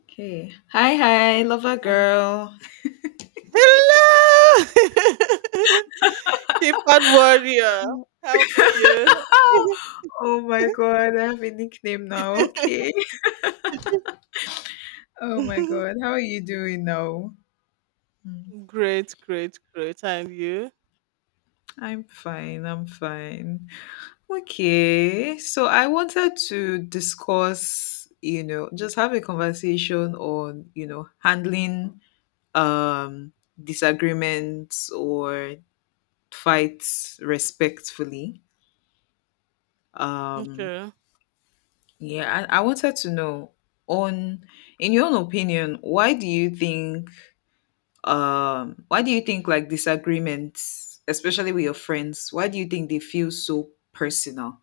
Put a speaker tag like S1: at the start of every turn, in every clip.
S1: Okay. Hi, hi, lover
S2: Um,
S1: girl.
S2: hello! Keypad warrior. How are
S1: Oh my god, I have a nickname now. Okay. Oh my
S2: you?
S1: god, how are you doing now?
S2: great, great, great. And you?
S1: I'm fine. Okay, so I wanted to discuss, you know, just have a conversation on, you know, handling um disagreements or fights respectfully. Um,
S2: Okay.
S1: Yeah, I wanted to know on in your own opinion, why do you think why do you think, like, disagreements, especially with your friends, why do you think they feel so personal?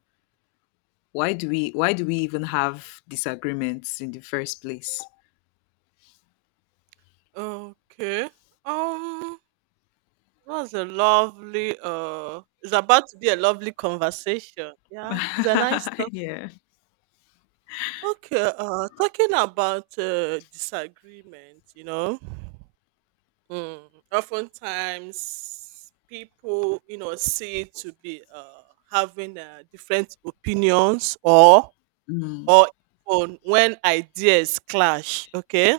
S1: Why do we even have disagreements in the first place?
S2: Okay. Um, that was a lovely It's about to be a lovely conversation. Yeah. It's a nice talk.
S1: Yeah.
S2: Okay, talking about disagreement, you know. Oftentimes, people, you know, see it to be having different opinions, or
S1: Mm,
S2: or even when ideas clash. Okay.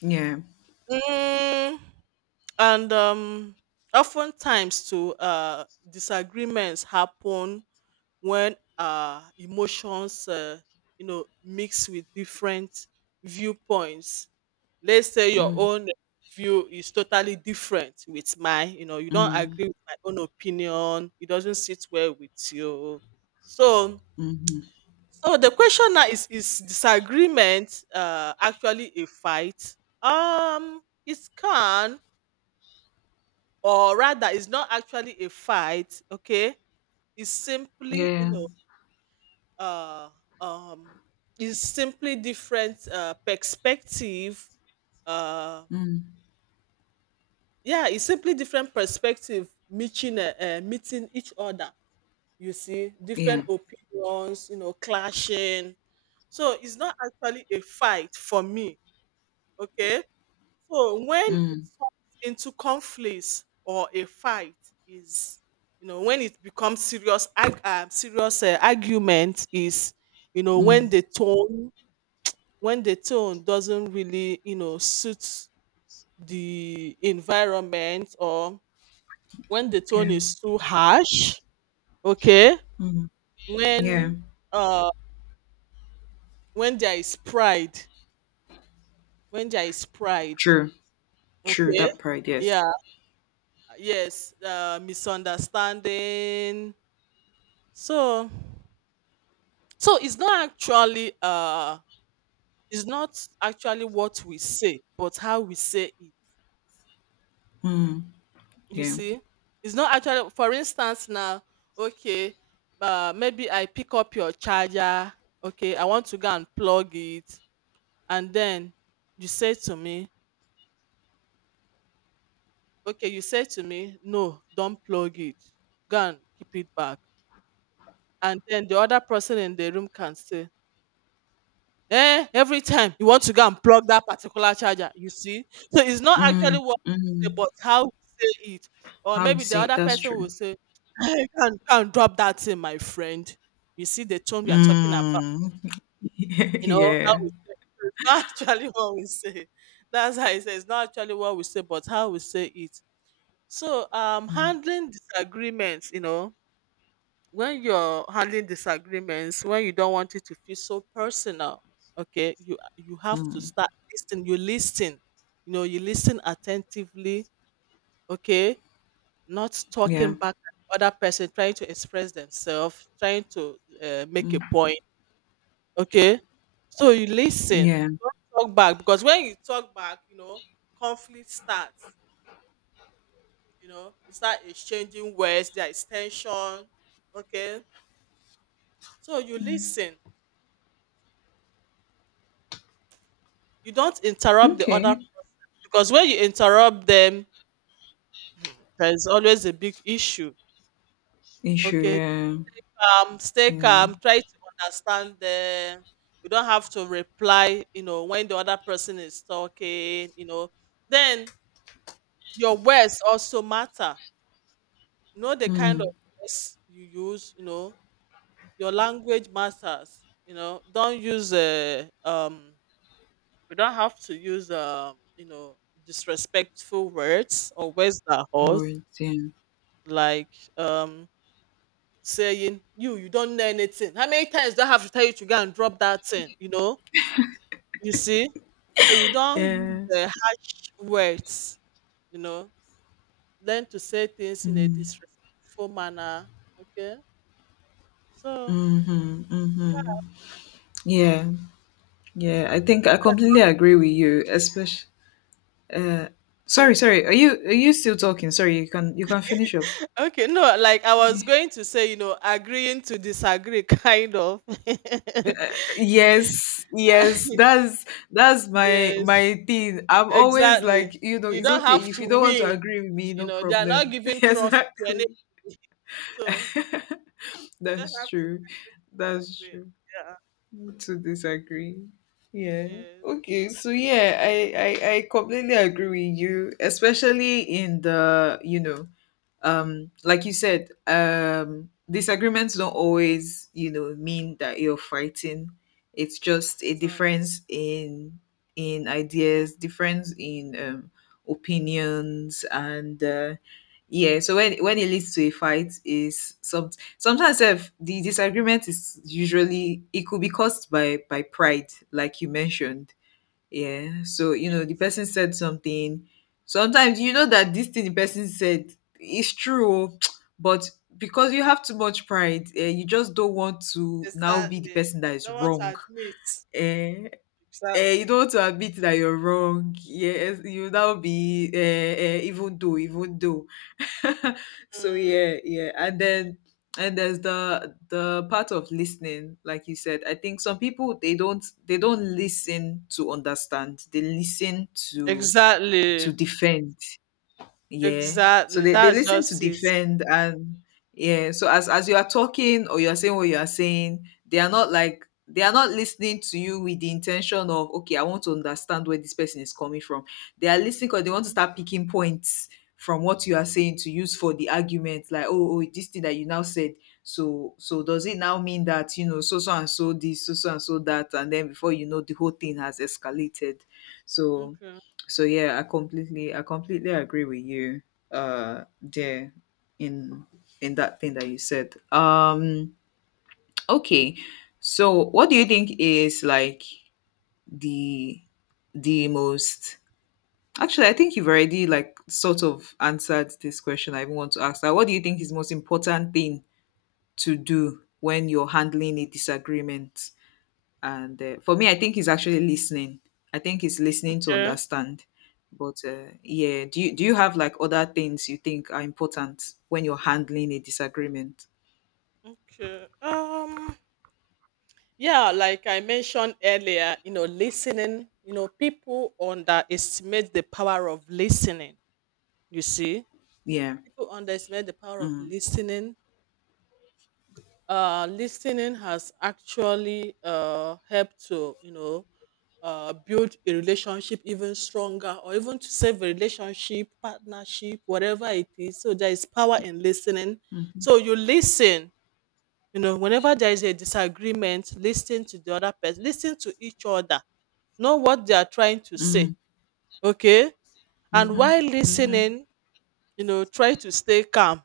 S1: yeah.
S2: Mm, and um, oftentimes, too, disagreements happen when emotions, you know, mix with different viewpoints. Let's say your
S1: Mm,
S2: own view is totally different with mine. You know, you don't
S1: mm,
S2: agree with my own opinion. It doesn't sit well with you. So,
S1: mm-hmm.
S2: so the question now is: is disagreement actually a fight? Um, it can, or rather, it's not actually a fight. Okay, it's simply you
S1: Yeah.
S2: know uh, um, is simply different perspective. Uh,
S1: Mm,
S2: yeah, it's simply different perspective meeting each other. You see,
S1: yeah.
S2: different opinions, you know, clashing. So it's not actually a fight for me. Okay, so when it
S1: Mm,
S2: turns into conflicts or a fight is, you know, when it becomes serious serious argument. Is, you know, when
S1: mm,
S2: the tone doesn't really, you know, suit the environment, or when the tone
S1: yeah.
S2: is too harsh. Okay.
S1: Mm, yeah.
S2: when uh when there is pride when there is pride.
S1: True. True.
S2: Okay,
S1: That part, yes.
S2: yeah. Yes, misunderstanding. So, so it's not actually uh it's not actually what we say, but how we say it.
S1: Mm,
S2: You
S1: yeah.
S2: see, it's not actually — for instance, now, okay, maybe I pick up your charger. Okay, I want to go and plug it. And then you say to me okay you say to me "No, don't plug it, go and keep it back." And then the other person in the room can say, "Eh, every time you want to go and plug that particular charger." You see? So it's not actually
S1: Mm,
S2: what we say,
S1: mm.
S2: but how we say it. Or
S1: How would you
S2: maybe the
S1: say it?
S2: other
S1: That's
S2: person
S1: true.
S2: will say, "Hey, can and go and drop that thing, my friend." You see the tone we are talking about,
S1: Mm.
S2: you know, how
S1: Yeah.
S2: we say it. So it's not actually what we say. That's how it says, it's not actually what we say, but how we say it. So
S1: Mm,
S2: handling disagreements, you know, when you're handling disagreements, when you don't want it to feel so personal, okay, you have to
S1: mm.
S2: start listening. You listen, you know, you listen attentively. Okay, not
S1: Yeah.
S2: talking back at the other person trying to express themselves, trying to make a
S1: Mm.
S2: point. Okay, so you listen.
S1: Yeah.
S2: Don't talk back, because when you talk back, you know, conflict starts. You know, you start exchanging words, there is tension. Okay, so you
S1: Mm.
S2: listen. You don't interrupt the other
S1: Okay.
S2: person, because when you interrupt them, hmm, there's always a big issue.
S1: Issue,
S2: Okay,
S1: yeah.
S2: calm, stay
S1: Yeah.
S2: calm, try to understand them. You don't have to reply, you know, when the other person is talking, you know. Then your words also matter. You know, the kind of
S1: Mm.
S2: words you use, you know, your language matters. You know, don't use we don't have to use you know, disrespectful words or words that hurt,
S1: Words, yeah.
S2: like, um saying, You don't know anything. How many times do I have to tell you to go and drop that thing?" You know, you see, so you don't use
S1: Yeah.
S2: the harsh words, you know. Learn to say things in a
S1: Mm,
S2: disrespectful manner. Okay. So,
S1: hmm hmm Yeah. Yeah, I think I completely agree with you, especially uh sorry,
S2: okay.
S1: sorry. Are you still talking? Sorry, you can finish up.
S2: Okay. No, like I was going to say, you know, agreeing to disagree, kind of.
S1: Yes, yes, that's that's my
S2: Yes.
S1: my thing. I'm always like,
S2: Exactly.
S1: you know,
S2: You
S1: it's
S2: don't
S1: okay
S2: have
S1: if
S2: to
S1: you don't want to
S2: win.
S1: agree with me,
S2: You
S1: no
S2: know, they are not
S1: problem.
S2: giving trophy to anybody.
S1: Exactly.
S2: So you just
S1: That's
S2: have to
S1: true. That's
S2: participate.
S1: true.
S2: Yeah.
S1: To disagree. Yeah.
S2: Yes.
S1: Okay. So yeah, I completely agree with you, especially in the, you know, like you said, disagreements don't always, you know, mean that you're fighting. It's just a
S2: Exactly.
S1: difference in ideas, difference in opinions, and yeah, so when it leads to a fight is sometimes if the disagreement is usually, it could be caused by pride, like you mentioned. Yeah. So, you know, the
S2: Yes.
S1: person said something. Sometimes you know that this thing the person said is true, oh, but because you have too much pride, eh, you just don't want to now be the
S2: Exactly.
S1: person that is
S2: Don't want to
S1: wrong.
S2: admit.
S1: Eh, eh, you
S2: Exactly.
S1: don't want to admit that you're wrong. Yes, you now be even though, even though. So
S2: Mm.
S1: yeah, yeah, and
S2: Okay.
S1: then and there's the part of listening, like you said. I think some people, they don't listen to understand. They listen to
S2: Exactly.
S1: defend. Yeah. So
S2: Exactly.
S1: they
S2: That's
S1: listen to
S2: just it.
S1: defend, and yeah. So as you are talking or you're saying what you are saying, they are not like, they are not listening to you with the intention of, okay, I want to understand where this person is coming from. They are listening because they want to
S2: Mm-hmm.
S1: start picking points from what you are saying to use for the argument, like, oh, oh, this thing that you now said. So, so does it now mean that, you know, so so and so this, so so and so that, and then before you know, the whole thing has escalated. So,
S2: Okay.
S1: so yeah, I completely agree with you, there in in that thing that you said. Okay, so what do you think is like the the most, actually, I think you've already like sort of answered this question I even want to ask, that what do you think is most important thing to do when you're handling a disagreement? And for me, I think he's actually listening. I think he's listening to
S2: Okay.
S1: understand. But yeah, do you have like other things you think are important when you're handling a disagreement?
S2: Okay. Yeah, like I mentioned earlier, you know, listening. You know, people underestimate the power of listening. You see,
S1: Yeah.
S2: people underestimate the power of
S1: Mm.
S2: listening. Listening has actually helped to, you know, build a relationship even stronger, or even to save a relationship, partnership, whatever it is. So there is power in listening.
S1: Mhm.
S2: So you listen, you know, whenever there is a disagreement, listen to the other person, listen to each other, know what they are trying to say.
S1: Mm.
S2: Okay. And
S1: Mhm.
S2: while
S1: Mhm.
S2: listening, you know, try to stay calm.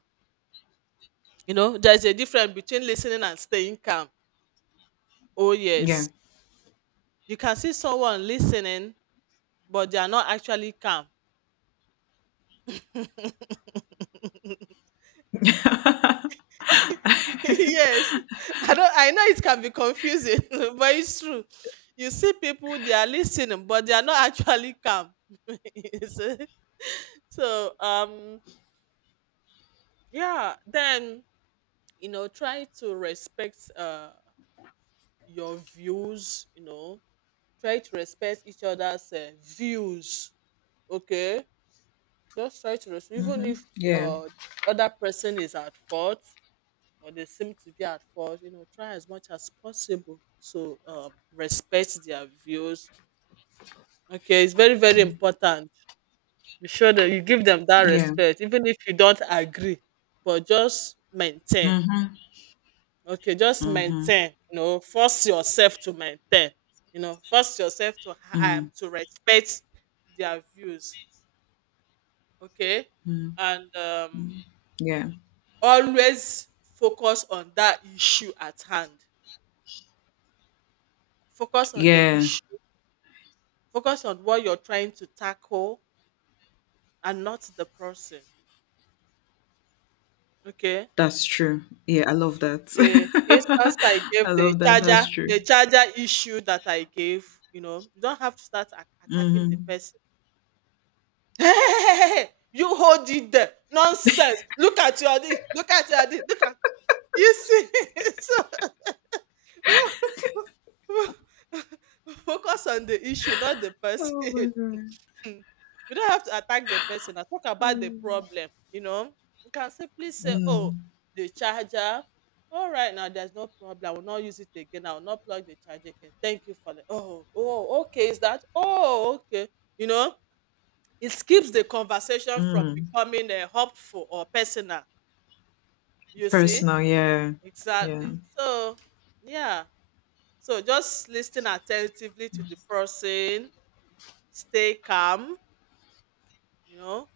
S2: You know, there's a difference between listening and staying calm. Oh,
S1: Yeah.
S2: yes. You can see someone listening, but they are not actually calm. Yes. I don't I know it can be confusing, but it's true. You see, people, they are listening, but they are not actually calm. You see? so um yeah, then, you know, try to respect your views, you know, try to respect each other's views. Okay, just try to respond, even
S1: Mm-hmm.
S2: if
S1: Yeah.
S2: uh other person is at fault, or they seem to be at fault. You know, try as much as possible to respect their views. Okay, it's very, very important. Be sure that you give them that
S1: Yeah.
S2: respect even if you don't agree, but just maintain.
S1: Mm-hmm.
S2: Okay, just
S1: Mm-hmm.
S2: maintain, you know. Force yourself to maintain, you know. Force yourself to
S1: Mm.
S2: respect their views. Okay.
S1: Mm.
S2: And
S1: Yeah.
S2: always focus on that issue at hand. Focus on the
S1: Yeah,
S2: issue. Focus on what you're trying to tackle and not the person. Okay.
S1: that's true. Yeah, I love that.
S2: The instance I gave,
S1: I love that. That's true.
S2: the charger issue that I gave, you know, you don't have to start attacking
S1: Mm-hmm.
S2: the person. Hey, you hold it there. Nonsense. Look at your this. Look at your this. Look at. Yes. So, wo- wo- wo- focus on the issue, not the person.
S1: Oh my god.
S2: You don't have to attack the person. I talk
S1: Oh
S2: about the
S1: my God.
S2: problem, you know. You can simply say, "Oh,
S1: Mm,
S2: the charger. All right, now there's no problem. I will not use it again. I will not plug the charger again. Thank you for the..." Oh, oh, okay. Is that oh okay? You know, it keeps the conversation from
S1: mm.
S2: becoming hopeful or personal, you see.
S1: Personal, yeah. Yeah.
S2: Exactly. So, yeah. So just listen attentively to the person, stay calm, you know,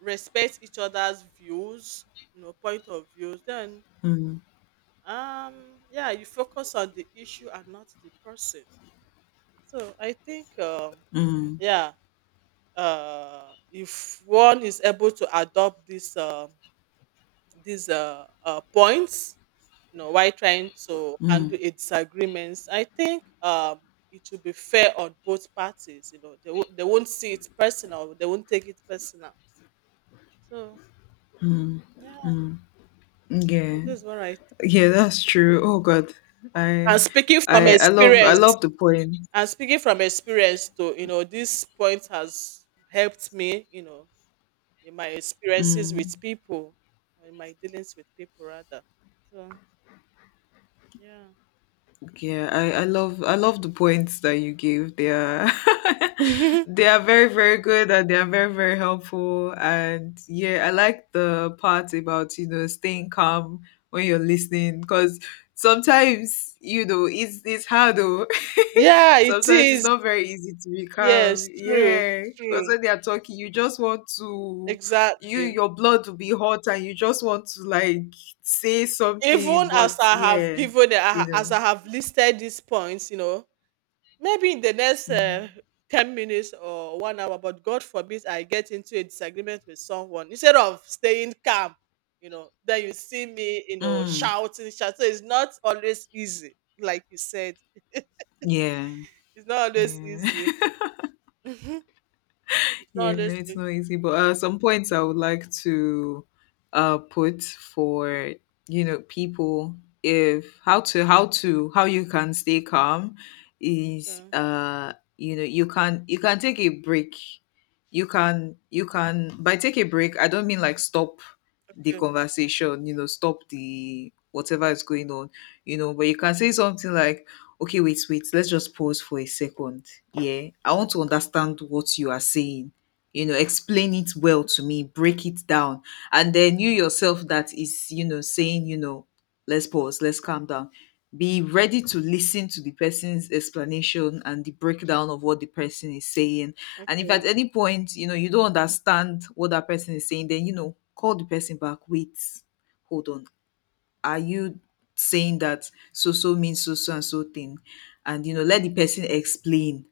S2: respect each other's views, you know, point of views. Then,
S1: Mm,
S2: um, yeah, you focus on the issue and not the person. So I think,
S1: mm,
S2: yeah, if one is able to adopt this these points, you know, while trying to handle
S1: mm.
S2: a disagreements. I think it should be fair on both parties. You know, they, they won't see it personal. They won't take it personal. So yeah,
S1: Yeah.
S2: this is what I think.
S1: Yeah, that's true. Oh God. I
S2: And speaking from
S1: I
S2: experience,
S1: love the poem.
S2: and speaking from experience, too, you know, this point has helped me. You know, in my experiences
S1: Mm.
S2: with people, or in my dealings with people rather. So
S1: Yeah, I love I love the points that you gave. They are
S2: yeah.
S1: they are very very good, and they are very very helpful. And yeah, I like the part about, you know, staying calm when you're listening, because sometimes, you know, it's hard though.
S2: Yeah, it
S1: Sometimes it's
S2: is.
S1: not very easy to be calm.
S2: Yes, true,
S1: Yeah, because
S2: true,
S1: when they are talking, you just want to
S2: exactly.
S1: your blood will be hot, and you just want to like say something,
S2: Even
S1: but
S2: as I have
S1: yeah,
S2: given,
S1: you
S2: as
S1: know.
S2: I have listed these points, you know, maybe in the next
S1: Mm.
S2: 10 minutes or 1 hour, but God forbid I get into a disagreement with someone, instead of staying calm, you know, then you see me, you know,
S1: Mm.
S2: shouting, shouting. So it's not always easy, like you said.
S1: Yeah.
S2: It's not always
S1: Yeah.
S2: easy. Mhm. It's
S1: Yeah,
S2: not always
S1: it's
S2: easy.
S1: not easy, but some points I would like to put for, you know, people if how to how to how you can stay calm is
S2: Okay,
S1: you know, you can take a break. You can you can, by take a break I don't mean like stop the
S2: okay,
S1: conversation, you know, stop the whatever is going on, you know, but you can say something like, okay, wait, wait, let's just pause for a second. Yeah, I want to understand what you are saying. You know, explain it well to me, break it down. And then you yourself that is, you know, saying, you know, let's pause, let's calm down, be ready to listen to the person's explanation and the breakdown of what the person is saying. And if
S2: okay,
S1: at any point, you know, you don't understand what that person is saying, then, you know, call the person back. Wait, hold on, are you saying that so so means so so and so thing? And you know, let the person explain,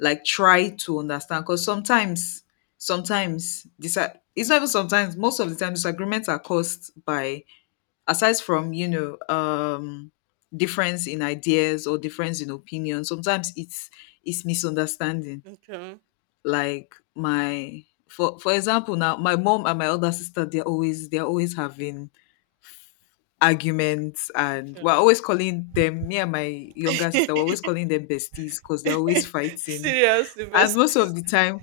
S1: like, try to understand, because sometimes this, it's not even sometimes, most of the time, disagreements are caused by, aside from, you know, difference in ideas or difference in opinion, sometimes it's misunderstanding.
S2: okay.
S1: Like my, for example, now, my mom and my older sister, they're always having arguments, and we're always calling them, me and my younger
S2: Okay.
S1: sister, we're always calling them besties, because they're always fighting.
S2: Serious,
S1: And most
S2: besties.
S1: of the time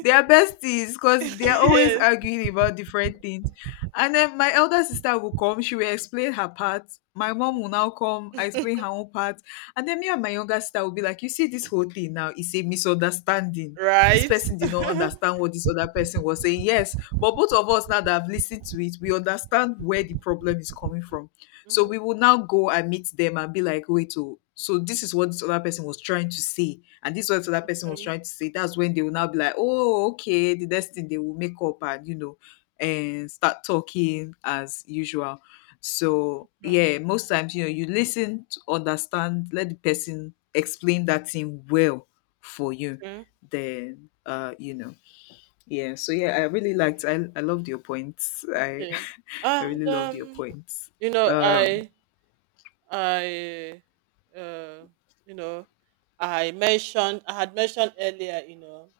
S1: they are besties because they're always
S2: Yes,
S1: arguing about different things. And then my elder sister will come, she will explain her part, my mom will now come, I explain her own part, and then me and my younger sister will be like, you see, this whole thing now is a misunderstanding. This
S2: right.
S1: person did not understand what this other person was saying. Yes, but both of us now that have listened to it, we understand where the problem is coming from. So
S2: Mhm,
S1: we would now go and meet them and be like, wait, oh, so this is what this other person was trying to say. And this is what this other person was
S2: mhm,
S1: trying to say. That's when they will now be like, oh, okay. The next thing they will make up and, you know, and start talking as usual. So
S2: mhm,
S1: yeah, most times, you know, you listen to understand, let the person explain that thing well for you.
S2: mhm,
S1: Then you know. Yeah. So yeah, I really liked, I loved your points. I
S2: okay.
S1: I really
S2: And
S1: loved your
S2: um,
S1: points.
S2: you know,
S1: Um
S2: I, uh, you know, I had mentioned earlier, you know,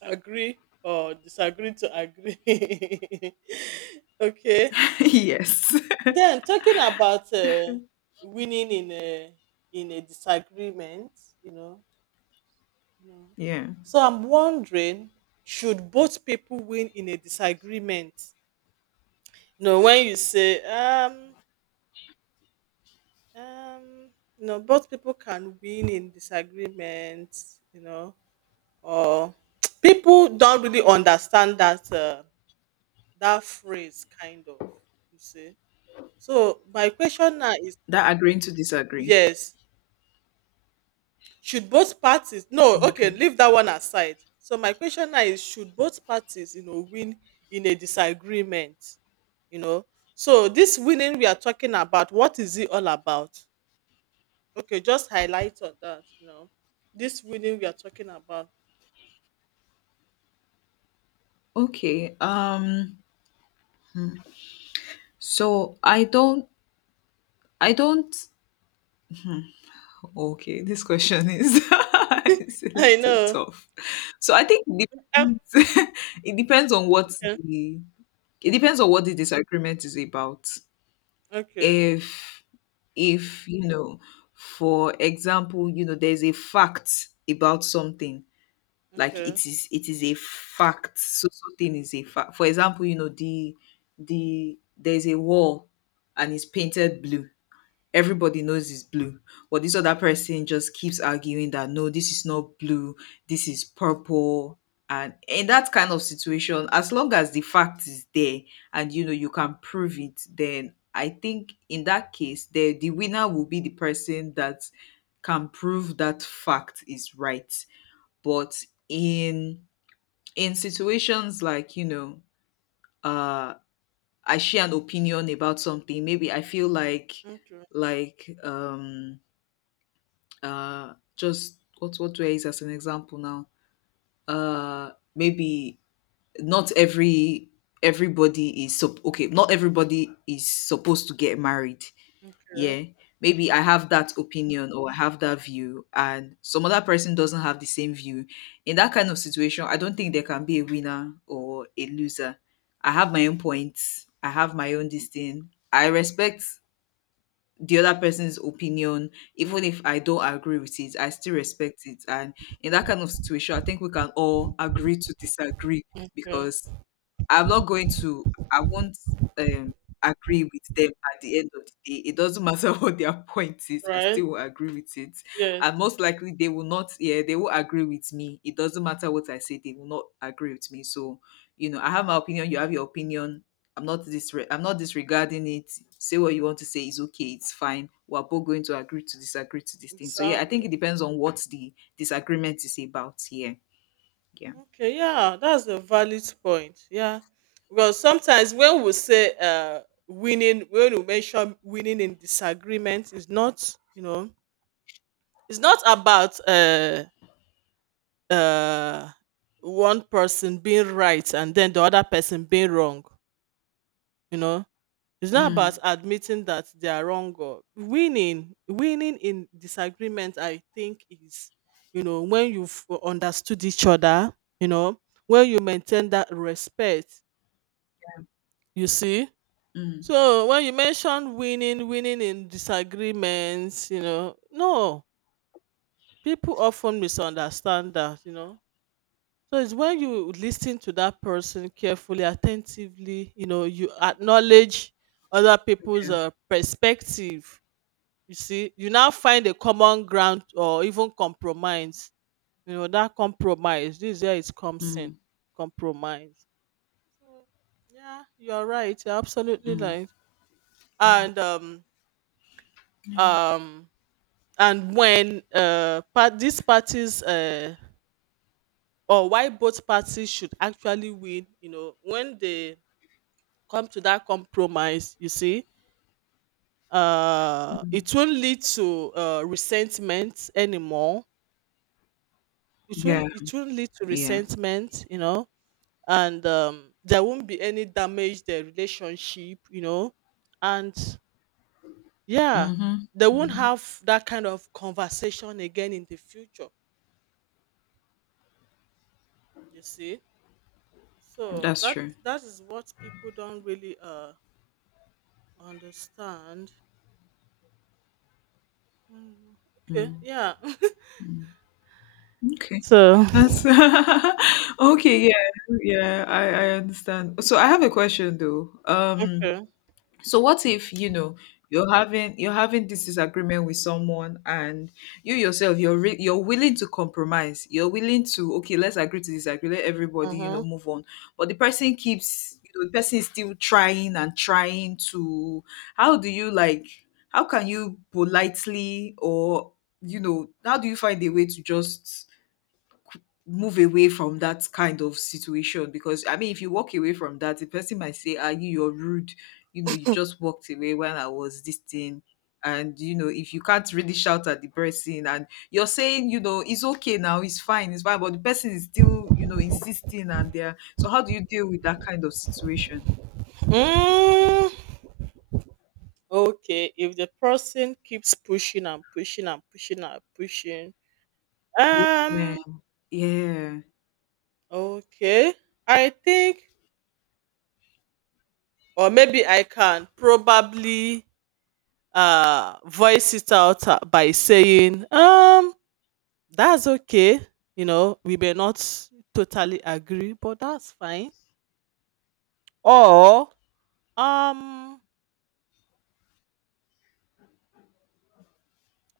S2: agree or disagree to agree. Okay.
S1: yes.
S2: Then, talking about winning in a disagreement, you know. You know.
S1: Yeah.
S2: So I'm wondering, should both people win in a disagreement? You know, when you say, um, you know, both people can win in disagreement, you know, or people don't really understand that phrase, kind of. You see. So my question now is,
S1: That agreeing to disagree.
S2: yes, should both parties — no, okay,
S1: Okay.
S2: leave that one aside. So my question now is, should both parties, you know, win in a disagreement? You know? So this winning we are talking about, what is it all about? Okay, just highlight on that, you know. This winning we are talking about.
S1: Okay. So I don't, okay, this question is it's a
S2: I
S1: little
S2: know.
S1: tough. So I think it
S2: Ah.
S1: depends, it depends on what
S2: Okay.
S1: the it depends on what the disagreement is about.
S2: Okay.
S1: If if you know, for example, you know, there's a fact about something, like
S2: Okay.
S1: it is, it is a fact, so something is a fact. For example, you know, the there's a wall, and it's painted blue, everybody knows it's blue, but this other person just keeps arguing that no, this is not blue, this is purple. And in that kind of situation, as long as the fact is there, and you know you can prove it, then I think in that case the winner will be the person that can prove that fact is right. But in in situations like, you know, uh I share an opinion about something, maybe I feel like
S2: Okay. Okay.
S1: like um just what do I use as an example now? Maybe not every, okay, not everybody is supposed to get married, yeah. Maybe I have that opinion or I have that view, and some other person doesn't have the same view. In that kind of situation, I don't think there can be a winner or a loser. I have my own points, I have my own this thing, I respect the other person's opinion,
S2: Okay.
S1: even if I don't agree with it, I still respect it. And in that kind of situation, I think we can all agree to disagree. Because
S2: Okay.
S1: I'm not going to I won't um agree with them at the end of the day. It doesn't matter what their point is, I
S2: Right.
S1: still will agree with it.
S2: Yes.
S1: And most likely they will not, yeah, they will agree with me. It doesn't matter what I say, they will not agree with me. So, you know, I have my opinion, you have your opinion. I'm not disregarding it. Say what you want to say is okay, it's fine. We're both going to agree to disagree to this thing. So yeah, I think
S2: Exactly.
S1: it depends on what the disagreement is about here. Yeah.
S2: Okay, yeah, that's a valid point. Yeah, because sometimes when we say winning, when we mention winning in disagreement, is not, you know, it's not about uh, one person being right and then the other person being wrong. You know, it's not about
S1: Mm,
S2: admitting that they are wrong or winning. Winning in disagreement, I think, is, you know, when you've understood each other. You know, when you maintain that respect. You see?
S1: mm,
S2: So when you mention winning, winning in disagreements, you know, no, people often misunderstand that, you know. So it's when you listen to that person carefully, attentively, you know, you acknowledge other people's
S1: yeah.
S2: perspective. You see, you now find a common ground or even compromise. You know, that compromise, this is where it comes in.
S1: Mm.
S2: Compromise. So, yeah, you're right. You're absolutely right. And um um and when part these parties or why both parties should actually win, you know, when they come to that compromise, you see, it won't lead to resentment anymore.
S1: Yeah,
S2: It won't lead to
S1: yeah.
S2: resentment, you know. And there won't be any damage to the relationship, you know, and yeah,
S1: Mhm.
S2: they won't
S1: Mhm.
S2: have that kind of conversation again in the future, you see. So
S1: That's
S2: that
S1: true.
S2: that is what people don't really understand. Mm. Okay,
S1: Mm,
S2: yeah.
S1: mm. Okay.
S2: So,
S1: That's okay, yeah. Yeah, I understand. So I have a question though.
S2: okay.
S1: So what if, you're having this disagreement with someone, and you yourself you're willing to compromise. You're willing to okay, let's agree to disagree. Let everybody,
S2: Uh-huh.
S1: move on. But the person keeps, the person is still trying and trying to, how do you how can you politely, or how do you find a way to just move away from that kind of situation? Because I mean, if you walk away from that, the person might say, ah, you're rude, you know, you just walked away when I was this thing. And you know, if you can't really shout at the person, and you're saying, you know, it's okay now, it's fine, it's fine, but the person is still, you know, insisting and there. So how do you deal with that kind of situation?
S2: Mm, okay. If the person keeps pushing and pushing and pushing and pushing,
S1: Yeah,
S2: um,
S1: yeah,
S2: okay. I think, or maybe I can probably voice it out by saying, that's okay. You know, we may not totally agree, but that's fine. Or um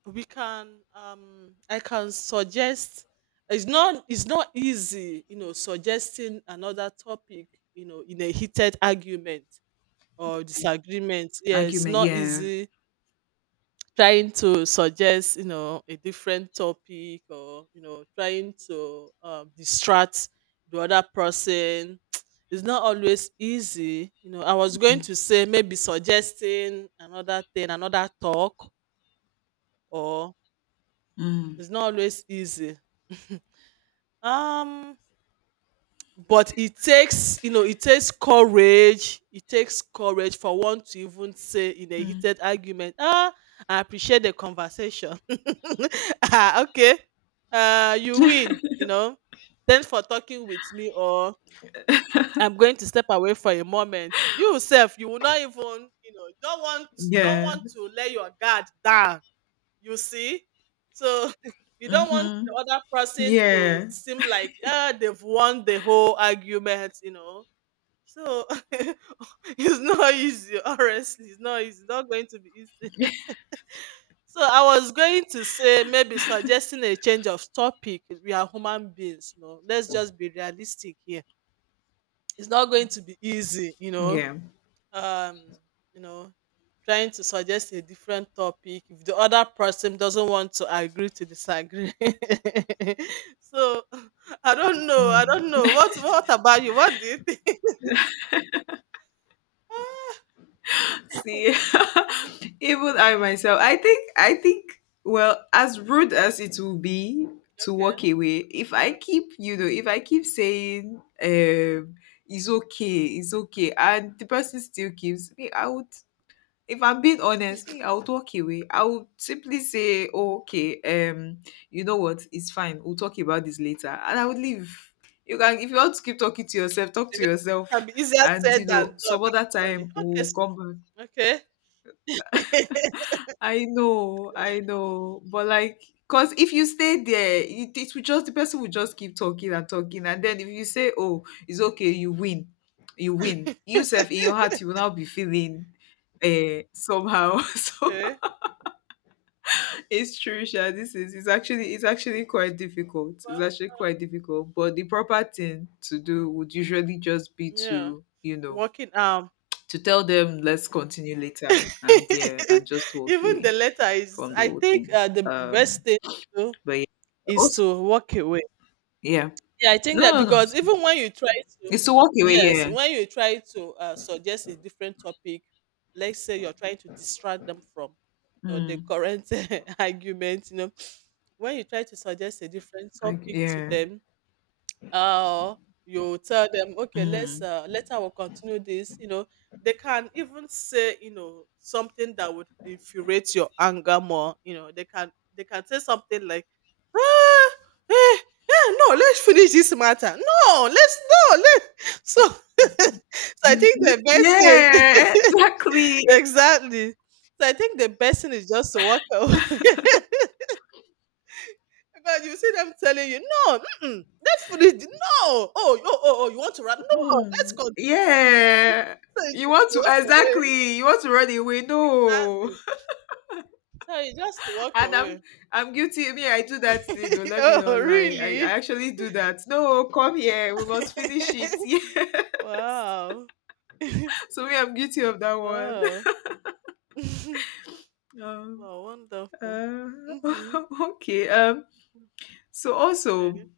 S2: we can I can suggest it's not easy, you know, suggesting another topic, you know, in a heated argument or disagreement. Yeah, it's
S1: argument,
S2: not
S1: yeah.
S2: easy trying to suggest, you know, a different topic, or, you know, trying to distract the other person. It's not always easy, you know. I was going to say maybe suggesting another thing, another talk, or
S1: Mm.
S2: it's not always easy. um But it takes, you know, it takes courage. It takes courage for one to even say in a
S1: Mm.
S2: heated argument, ah, I appreciate the conversation. Ah, okay. You win, you know. Thanks for talking with me, or I'm going to step away for a moment. You yourself, you will not even, you know, you don't
S1: Yeah.
S2: want to let your guard down, you see? So you don't want
S1: Mm-hmm.
S2: the other person to
S1: Yeah,
S2: seem like ah they've won the whole argument, you know. So it's not easy, honestly. It's not easy. It's not going to be easy. So I was going to say maybe suggesting a change of topic. We are human beings, you know. Let's just be realistic here. It's not going to be easy, you know.
S1: yeah.
S2: um you know, trying to suggest a different topic if the other person doesn't want to agree to disagree. So i don't know i
S1: Mm.
S2: don't know What about you? What do you think?
S1: See, even I myself, I think, well, as rude as it will be to
S2: Okay.
S1: walk away, if I
S2: Yeah,
S1: keep, you know, if I keep saying, um, it's okay, and the person still keeps me, I would, if I'm being honest, me, I would walk away. I would simply say, "Oh, okay, you know what, it's fine. We'll talk about this later," and I would leave. You can, if you want to keep talking to yourself, talk to
S2: can
S1: yourself,
S2: be easier
S1: and you
S2: said
S1: know,
S2: than done,
S1: some other
S2: actually.
S1: time we'll come back.
S2: Okay.
S1: I know, I know. But like, cause if you stay there, it will just, the person will just keep talking and talking, and then if you say, "Oh, it's okay, you win," yourself in your heart you will now be feeling, somehow. So
S2: Okay.
S1: it's true, Sha. This is, it's actually, it's actually quite difficult.
S2: Well,
S1: It's actually quite difficult. But the proper thing to do would usually just be
S2: yeah,
S1: to, you know,
S2: working.
S1: to tell them let's continue later, and yeah, and just walk
S2: Even
S1: away
S2: the letter is,
S1: from the
S2: I
S1: whole
S2: think,
S1: thing.
S2: the
S1: Um.
S2: best thing to do
S1: But yeah,
S2: is
S1: also,
S2: to walk away.
S1: yeah.
S2: Yeah, I think that
S1: No, no,
S2: because
S1: no.
S2: even when you try to
S1: It's to walk away.
S2: yes,
S1: Yeah.
S2: when you try to suggest a different topic, let's say you're trying to distract them from, you know, the
S1: Mm.
S2: current argument, you know, when you try to suggest a different
S1: Like
S2: topic to
S1: yeah.
S2: them, uh you tell them, okay, let's
S1: Mm.
S2: later we'll continue this, you know. They can even say, you know, something that would infuriate your anger more, you know. They can say something like ah, eh, eh, no, let's finish this matter. No, let. So so I think the best
S1: Yeah.
S2: thing.
S1: Exactly.
S2: Exactly. So I think the best thing is just to walk away. God, you see them telling you, "No, mm-mm, let's finish. No, oh, oh, oh, oh, you want to run? No, let's
S1: Mm.
S2: continue."
S1: Yeah.
S2: So you
S1: You
S2: just
S1: want to,
S2: walk away.
S1: exactly. You want to run away. No.
S2: Exactly. So you just walk
S1: And
S2: away.
S1: I'm guilty. Me, I do that. You know, let me not
S2: Oh,
S1: lie. I
S2: really?
S1: actually do that. No, come here. We must finish it. Yeah.
S2: Wow.
S1: So me, I'm guilty of that one.
S2: Wow.
S1: Um.
S2: Wow, wonderful.
S1: Uh,
S2: Hmm.
S1: okay. So also.
S2: Okay.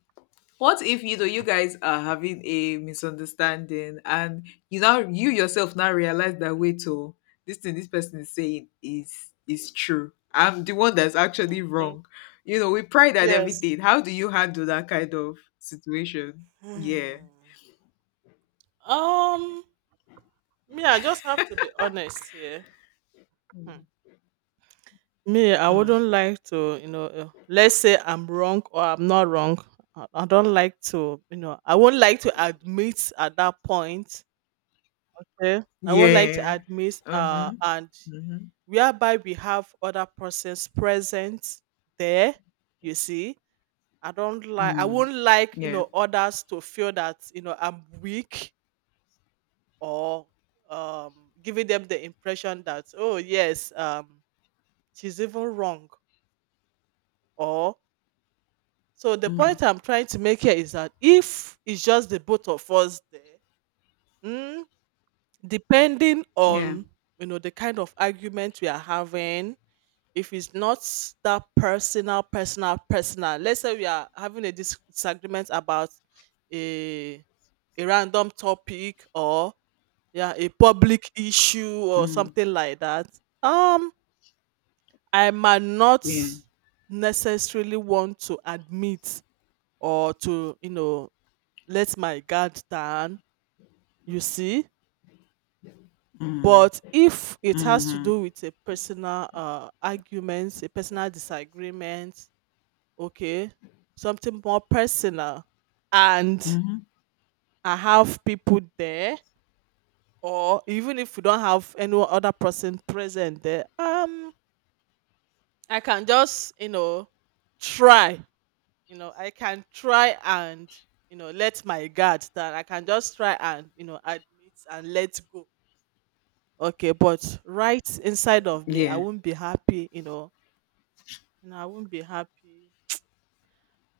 S1: What if you know you guys are having a misunderstanding, and you yourself now realize that, wait, oh, this thing this person is saying is true. I'm the one that's actually
S2: Okay.
S1: wrong. You know, we pride at
S2: Yes.
S1: everything. How do you handle that kind of situation? Yeah.
S2: Hmm. Um, yeah, I just have to be honest here. Hmm.
S1: Mm.
S2: Me, I
S1: Mm.
S2: wouldn't like to, you know, let's say I'm wrong or I'm not wrong. I don't like to, you know, I won't like to admit at that point. Okay? I won't like to
S1: Yeah.
S2: admit,
S1: Mm-hmm.
S2: and
S1: Mm-hmm.
S2: whereby we have other persons present there. You see, I don't like, I
S1: Mm,
S2: won't like, you
S1: yeah.
S2: know, others to feel that, you know, I'm weak or giving them the impression that, oh yes, she's even wrong or so the
S1: Mm,
S2: point I'm trying to make here is that if it's just the both of us there, mm, depending
S1: yeah.
S2: on, you know, the kind of argument we are having, if it's not that personal, personal, personal. Let's say we are having a disagreement about a a random topic, or yeah a public issue or
S1: Mm,
S2: something like that. Um, I might not
S1: yeah.
S2: necessarily want to admit or to, you know, let my guard down, you see.
S1: Mm,
S2: But if it has to
S1: mm-hmm,
S2: do with a personal arguments, a personal disagreement, okay, something more personal, and
S1: mm-hmm.
S2: I have people there, or even if we don't have any other person present there, I can just, you know, try, you know, I can try and, you know, let my guard down. I can just try and, you know, admit and let go. Okay, but right inside of me, I
S1: Yeah.
S2: won't be happy, you know. You know, I won't be happy.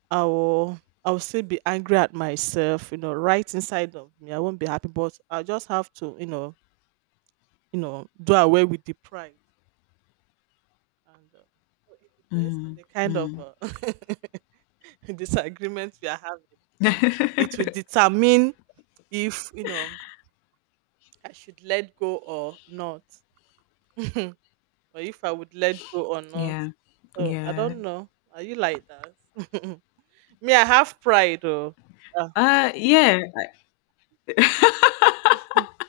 S2: I will still be angry at myself, you know, right inside of me. I won't be happy, but I just have to, you know, do away with the pride. And so it depends on
S1: Mm,
S2: the kind of disagreement we are having. So it will
S1: mm.
S2: determine if, you know, I should let go or not. Or if I would let go or not.
S1: Yeah.
S2: So I
S1: Yeah.
S2: don't know. Are you like that? Me, I have pride. Oh, ah.
S1: Uh, yeah,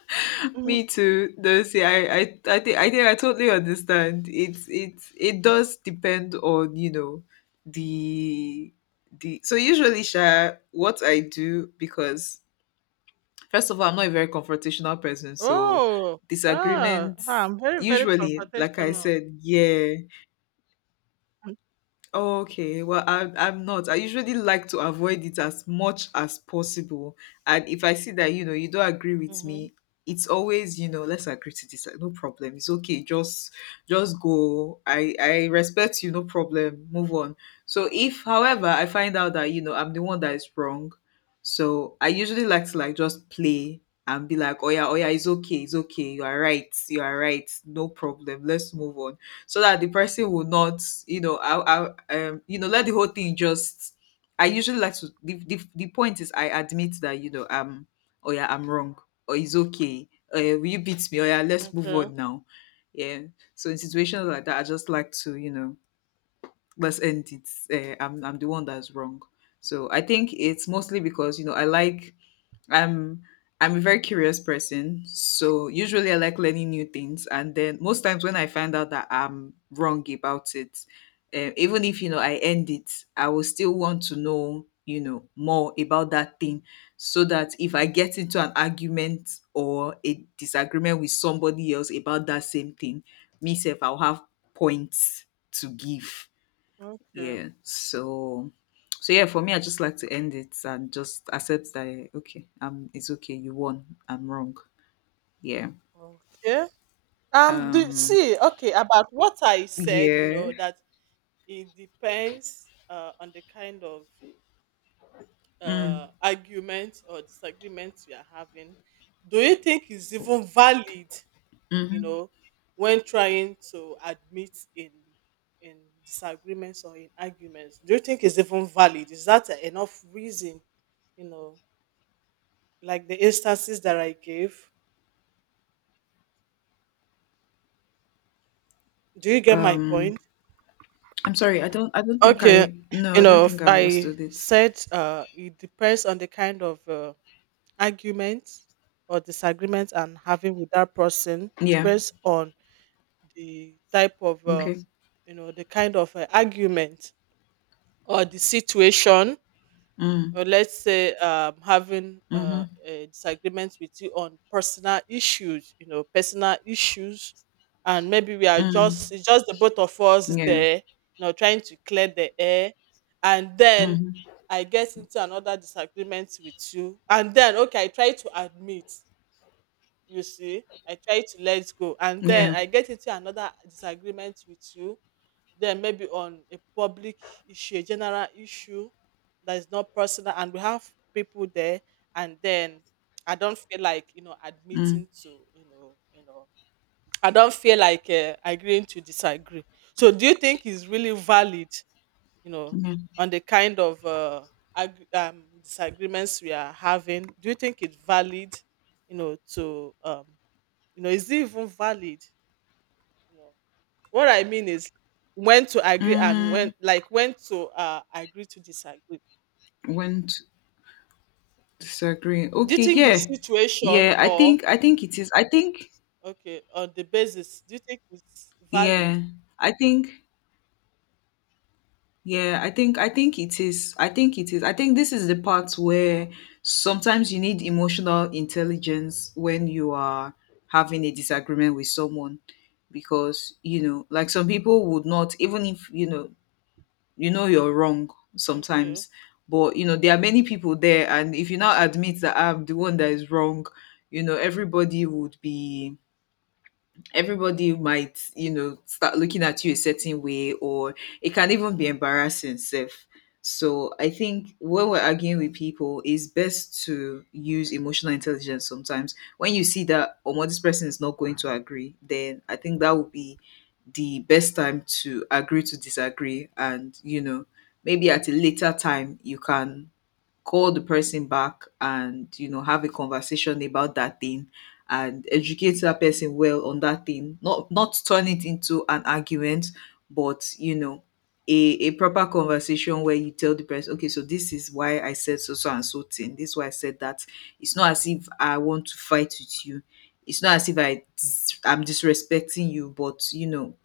S1: me too. No, see, I think, I totally understand. It's, it does depend on, you know, the the, so usually Sha, what I do, because first of all, I'm not a very confrontational person, so
S2: Oh, ah,
S1: disagreements
S2: I'm very, very
S1: usually, like I
S2: confrontational.
S1: said, yeah. Okay, well, I'm not. I usually like to avoid it as much as possible. And if I see that, you know, you don't agree with
S2: Mm-hmm.
S1: me, it's always, you know, let's agree to this. Like, no problem. It's okay. Just go. I respect you, no problem. Move on. So if however I find out that, you know, I'm the one that is wrong, so I usually like to like just play and be like, oh yeah, oh yeah, it's okay, you are right, no problem, let's move on, so that the person will not, you know, I you know, let the whole thing just, I usually like to, the point is I admit that, you know, oh yeah I'm wrong, or it's okay, will you beat me, oh yeah, let's move
S2: Okay,
S1: on now, yeah. So in situations like that, I just like to, you know, let's end it, I'm the one that's wrong. So I think it's mostly because, you know, I'm I'm a very curious person, so usually I like learning new things. And then most times when I find out that I'm wrong about it, eh, even if you know I end it, I will still want to know, you know, more about that thing, so that if I get into an argument or a disagreement with somebody else about that same thing, myself I'll have points to give,
S2: okay,
S1: yeah. So, so yeah, for me I just like to end it and just accept that, eh, okay, um, it's okay, you won. I'm wrong. Yeah.
S2: okay. Do
S1: Um,
S2: see? Okay, about what I said, you
S1: yeah.
S2: know, that it depends on the kind of
S1: Mm,
S2: argument or disagreement we are having. Do you think it's even valid, you
S1: mm-hmm.
S2: know, when trying to admit in disagreements or in arguments? Do you think it's even valid? Is that enough reason? You know, like the instances that I gave. Do you get my
S1: Um
S2: point?
S1: I'm sorry, I don't think
S2: Okay, you
S1: I don't
S2: know,
S1: think
S2: if
S1: I
S2: I
S1: understood it.
S2: said it depends on the kind of argument or disagreement I'm having with that person. It
S1: Yeah.
S2: depends on the type of,
S1: Okay.
S2: you know, the kind of argument or the situation,
S1: Mm.
S2: or let's say having
S1: Mm-hmm.
S2: a disagreement with you on personal issues, you know, personal issues, and maybe we are
S1: Mm.
S2: just it's just the both of us
S1: Yeah.
S2: there, you know, trying to clear the air. And then
S1: Mm-hmm.
S2: I get into another disagreement with you, and then okay, I try to admit, you see, I try to let go, and then
S1: Yeah.
S2: I get into another disagreement with you, then maybe on a public issue, a general issue that is not personal, and we have people there, and then I don't feel like, you know,
S1: Mm.
S2: admitting to, you know, you know, I don't feel like agreeing to disagree. So do you think is really valid, you know,
S1: Yeah.
S2: on the kind of disagreements we are having? Do you think it's valid, you know, to you know, is it even valid? What I mean is when to agree and
S1: Mm.
S2: when like when to agree to disagree.
S1: When to disagree.
S2: Do you
S1: Okay,
S2: think the
S1: yeah.
S2: situation
S1: Yeah,
S2: or
S1: I think it is. I think.
S2: okay on the basis do you think it's valid?
S1: Yeah, I think, yeah, I think it is. I think it is. I think this is the part where sometimes you need emotional intelligence when you are having a disagreement with someone, because, you know, like some people would not, even if, you know you're wrong
S2: Okay.
S1: sometimes, but, you know, there are many people there. And if you now admit that I'm the one that is wrong, you know, everybody would be everybody might, you know, start looking at you a certain way, or it can even be embarrassing self. So I think when we're arguing with people, it's best to use emotional intelligence sometimes. When you see that, oh, this person is not going to agree, then I think that would be the best time to agree to disagree. And you know, maybe at a later time you can call the person back and, you know, have a conversation about that thing and educate that person well on that thing, not turn it into an argument but, you know, a, a proper conversation where you tell the person, okay, so this is why I said so so and so thing, this is why I said that. It's not as if I want to fight with you. It's not as if I'm disrespecting you, but you know,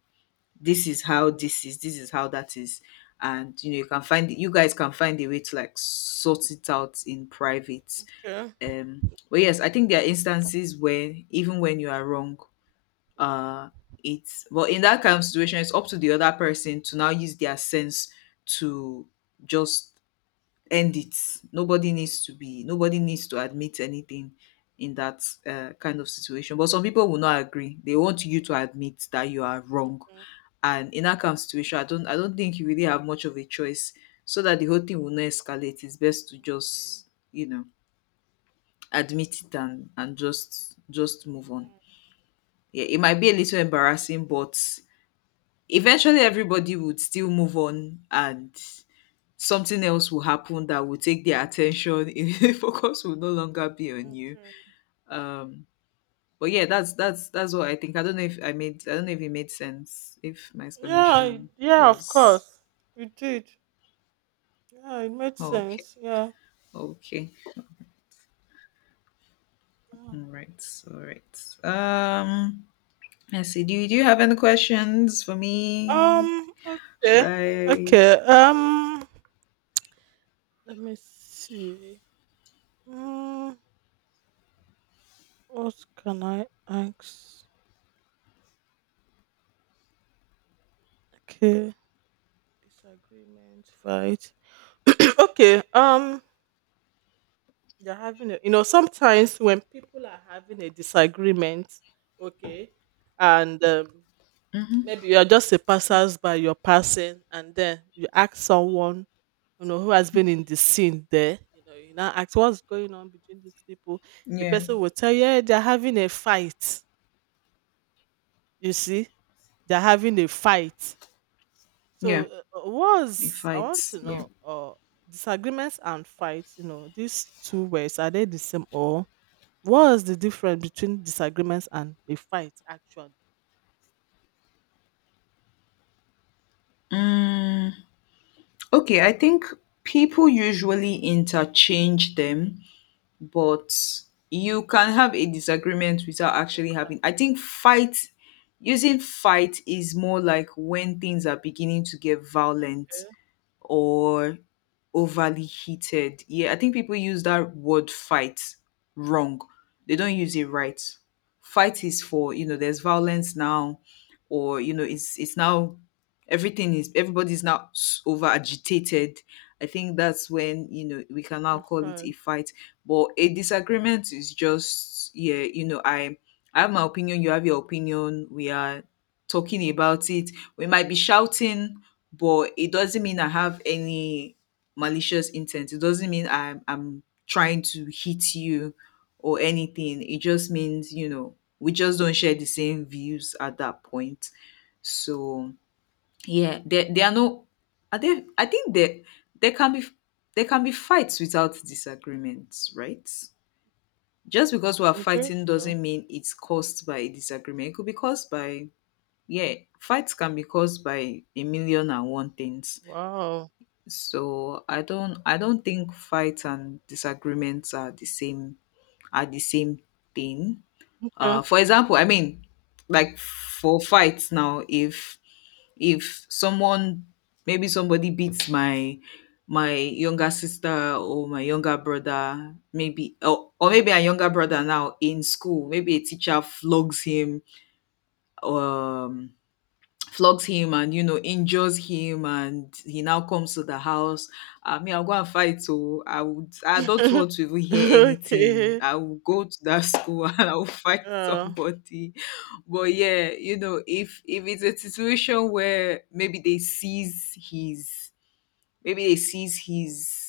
S1: this is how that is. And you know, you can find, you guys can find a way to like sort it out in private.
S2: Okay.
S1: Um, but yes, I think there are instances where even when you are wrong, uh, it's well, in that kind of situation it's up to the other person to now use their sense to just end it. Nobody needs to be nobody needs to admit anything in that, kind of situation, but some people will not agree, they want you to admit that you are wrong.
S2: Okay.
S1: And in that kind of situation, I don't think you really have much of a choice, so that the whole thing will not escalate. It's best to
S2: Okay.
S1: just, you know, admit it and just
S2: Oh,
S1: move on.
S2: no.
S1: Yeah, it might be a little embarrassing, but eventually everybody would still move on, and something else will happen that will take their attention. The focus will no longer be on you.
S2: Okay.
S1: Um, but yeah, that's what I think. I don't know if I made, I don't know if it made sense, if my
S2: Yeah, it-
S1: explanation
S2: yeah, of
S1: was
S2: course. It did. Yeah, it made
S1: okay.
S2: sense. Yeah.
S1: Okay.
S2: Yeah.
S1: All right. All right. Um, let's see, do you have any questions for me? Should
S2: Okay.
S1: I?
S2: Okay. Let me see. Mm, what can I ask? Okay. Disagreement, fight. Okay. They're having a, you know, sometimes when people are having a disagreement, okay, and
S1: Mhm.
S2: maybe you're just a passersby, you're passing, and then you ask someone, you know, who has been in the scene there, you know, you now ask what's going on between these people. The
S1: Yeah,
S2: person will tell you, yeah, they're having a fight. You see, they're having a fight. So
S1: yeah, a
S2: what's I
S1: fight,
S2: want to
S1: yeah.
S2: know disagreements and fights, you know, these two words, are they the same, or what's the difference between disagreements and a fight, actually?
S1: Mm, okay, I think people usually interchange them, but you can have a disagreement without
S2: You're
S1: actually
S2: fine.
S1: having, I think, fight. Using fight is more like when things are beginning to get violent or overly heated. Yeah, I think people use that word fight wrong. They don't use it right. Fight is for, you know, there's violence now, or you know, it's now everything is, everybody's now over agitated. I think that's when, you know, we can now
S2: You're
S1: call it a
S2: fine.
S1: fight. But a disagreement is just, yeah, you know, I have my opinion, you have your opinion. We are talking about it. We might be shouting, but it doesn't mean I have any malicious intent. It doesn't mean I'm trying to hit you or anything. It just means, you know, we just don't share the same views at that point. So yeah, there are no are there I think there can be there can be fights without disagreements, right? Just because we are
S2: You think
S1: fighting
S2: so?
S1: doesn't mean it's caused by a disagreement. It could be caused by. Yeah, fights can be caused by a million and one things.
S2: Wow.
S1: So I don't think fights and disagreements are the same are the same thing.
S2: Okay.
S1: For example, I mean, like, for fights now, if someone, maybe somebody beats my younger sister or my younger brother, maybe or maybe a younger brother now in school, maybe a teacher flogs him. Um Flogs him and, injures him, and he now comes to the house. I mean, I'll go and fight. So I don't want to even hear anything.
S2: Okay.
S1: I will go to that school and I'll fight
S2: Yeah.
S1: somebody. But yeah, you know, if it's a situation where maybe they seize his,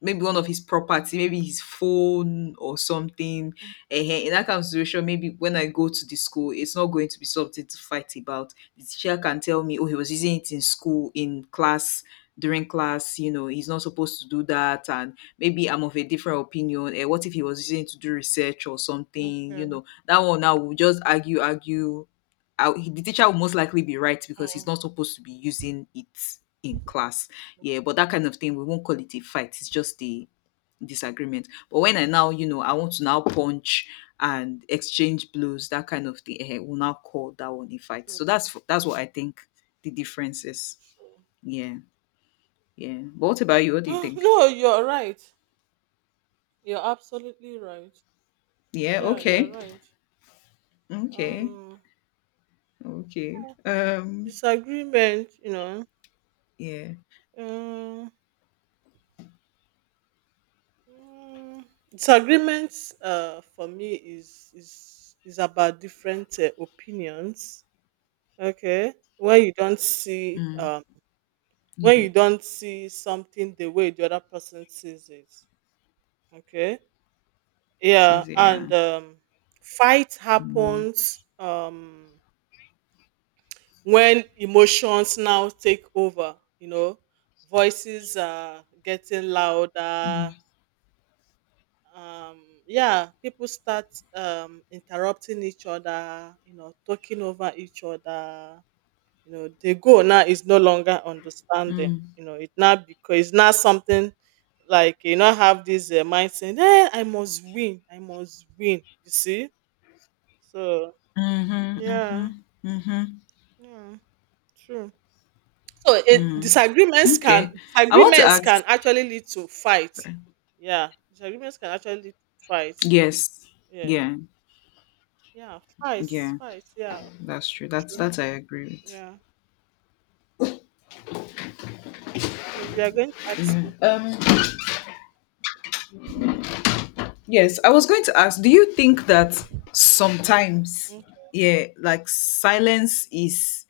S1: maybe one of his property, maybe his phone or something. Ehen, in that kind of situation, maybe when I go to the school, it's not going to be something to fight about. The teacher can tell me, oh, he was using it in school, in class, during class, you know, he's not supposed to do that. And maybe I'm of a different opinion. Eh, what if he was using it to do research or something? You
S2: Okay.
S1: know, that one now will just argue, argue. The teacher will most likely be right because he's
S2: Mm,
S1: not supposed to be using it in class. Yeah, but that kind of thing we won't call it a fight. It's just a disagreement. But when I now, you know, I want to now punch and exchange blows, that kind of thing, eh, we'll now call that one a fight.
S2: true.
S1: So that's what I think the difference is.
S2: True.
S1: Yeah. Yeah, but what about you? What do you
S2: Ah,
S1: think?
S2: no, you're right. You're absolutely right.
S1: Yeah.
S2: Yeah, you're
S1: Okay.
S2: right.
S1: Okay.
S2: Um,
S1: Okay, um,
S2: disagreement. You
S1: yeah.
S2: know. Mm, disagreements, for me, is about different opinions. Okay, when you don't see
S1: Mm,
S2: when
S1: yeah,
S2: you don't see something the way the other person sees it. Okay,
S1: it's
S2: yeah, and
S1: easier.
S2: fight
S1: Yeah. Mm.
S2: happens when emotions now take over. You know, voices are getting
S1: Mm.
S2: louder. Yeah, people start interrupting each other, you know, talking over each other. You know, the goal now is no longer understanding.
S1: Mm.
S2: You know it now, because it's not something like, you know, have this mind saying, hey, I must win, I must win, you see. So
S1: Mm-hmm, mm-hmm,
S2: yeah.
S1: mm-hmm.
S2: Yeah, true. So
S1: Mm. Okay, I want to
S2: disagreements can
S1: ask.
S2: actually lead to fight. Yeah, disagreements can actually lead to fight.
S1: Yes.
S2: Yes.
S1: Yeah.
S2: Yeah,
S1: Yeah.
S2: yeah,
S1: That's true. That's
S2: true.
S1: that I agree
S2: Yeah. So you are going to ask something.
S1: with. Yes, I was going to ask, do you think that sometimes,
S2: Okay.
S1: yeah, like silence is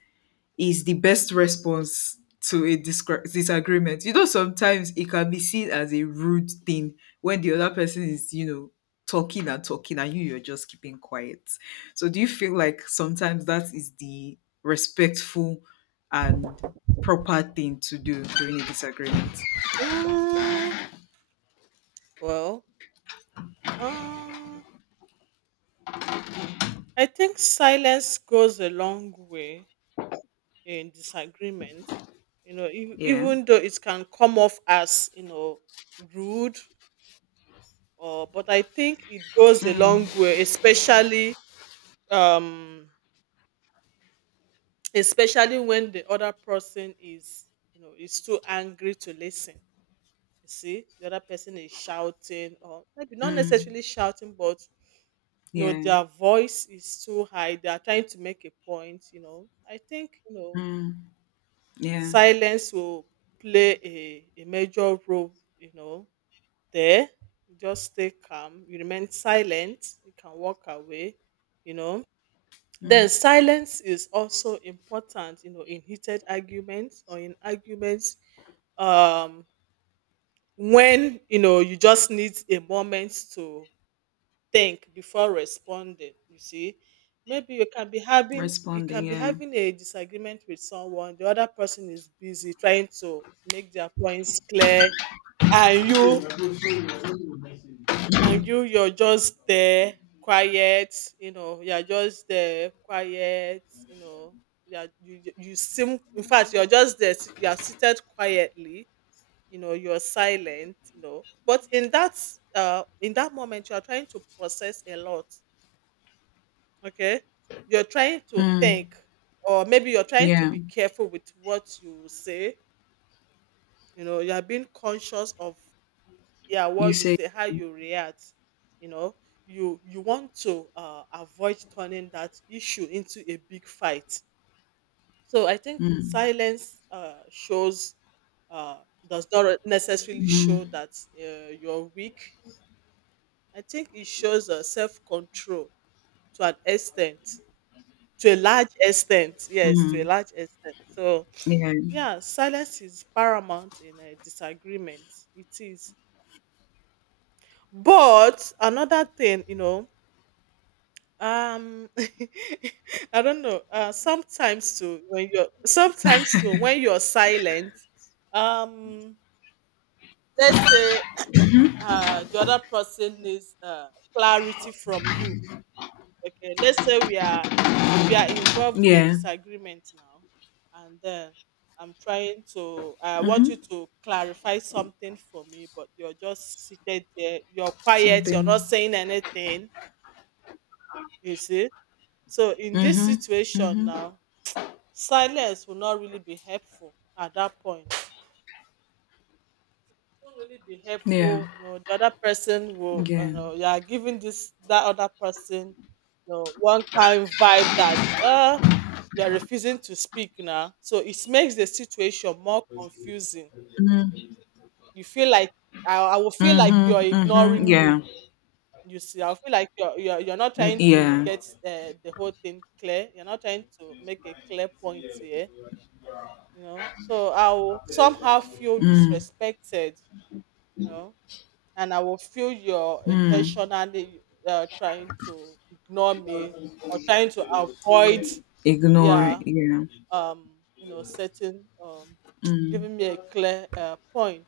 S1: is the best response to a disagreement. You know, sometimes it can be seen as a rude thing when the other person is, you know, talking and talking and you're just keeping quiet. So, do you feel like sometimes that is the respectful and proper thing to do during a disagreement?
S2: Mm, well, um, I think silence goes a long way in disagreement. You know,
S1: Yeah.
S2: even though it can come off as, you know, rude or, but I think it goes a long way, especially um especially when the other person is, you know, is too angry to listen. You see, the other person is shouting, or maybe not
S1: Mm.
S2: necessarily shouting, but you know,
S1: Yeah.
S2: their voice is too high. They are trying to make a point, you know. I think, you know,
S1: Mm. Yeah.
S2: silence will play a major role, you know, there. You just stay calm, you remain silent, you can walk away, you know. Then
S1: Mm.
S2: silence is also important, you know, in heated arguments or in arguments um when you know you just need a moment to think before responding, you see. Maybe you can be having,
S1: Responding. Yeah.
S2: a disagreement with someone, the other person is busy trying to make their points clear, and you and you you're just there, quiet, you know, you seem, in fact you're just there, you're seated quietly, you know, you're silent, you know, but in that moment you're trying to process a lot. Okay, you're trying to
S1: Mm.
S2: think, or maybe you're trying to
S1: Yeah.
S2: be careful with what you say. You know, you're being conscious of, yeah,
S1: You
S2: what you
S1: say.
S2: say, how you react, you know. You want to avoid turning that issue into a big fight. So I think
S1: Mm.
S2: silence shows uh, does not necessarily show
S1: Mm.
S2: that you're weak. I think it shows self control, to an extent, to a large extent. Yes, to a
S1: Mm.
S2: large extent. So,
S1: Yeah.
S2: yeah, silence is paramount in a disagreement. It is. But another thing, you know, um, I don't know. Sometimes too, when you're silent, um, let's say the other person needs clarity from you. Okay, let's say we are, involved in a
S1: Yeah.
S2: disagreement now, and then I'm trying to, I want you to clarify something for me, but you're just seated there, you're quiet, you're not
S1: Something.
S2: saying anything, you see. So in this
S1: Mhm.
S2: situation now, silence will not really be helpful at that point, won't really be
S1: Yeah.
S2: helpful. You know, the other person will,
S1: Yeah.
S2: you know, you are giving this that other person, you know, one kind vibe that you are refusing to speak now, so it makes the situation more confusing.
S1: Mm.
S2: You feel like, I will feel like you're
S1: Mhm. Mhm.
S2: ignoring me,
S1: Yeah.
S2: you see. I feel like you're not
S1: Mm,
S2: trying to
S1: yeah.
S2: get the whole thing clear, you're not trying to make a clear point here. You know, so I will somehow feel
S1: Mm.
S2: disrespected, you know, and I will feel you're
S1: Mm.
S2: intentionally trying to ignore me or trying to avoid,
S1: Ignore.
S2: yeah,
S1: Yeah.
S2: um, you know, setting,
S1: Mm.
S2: giving me a clear point.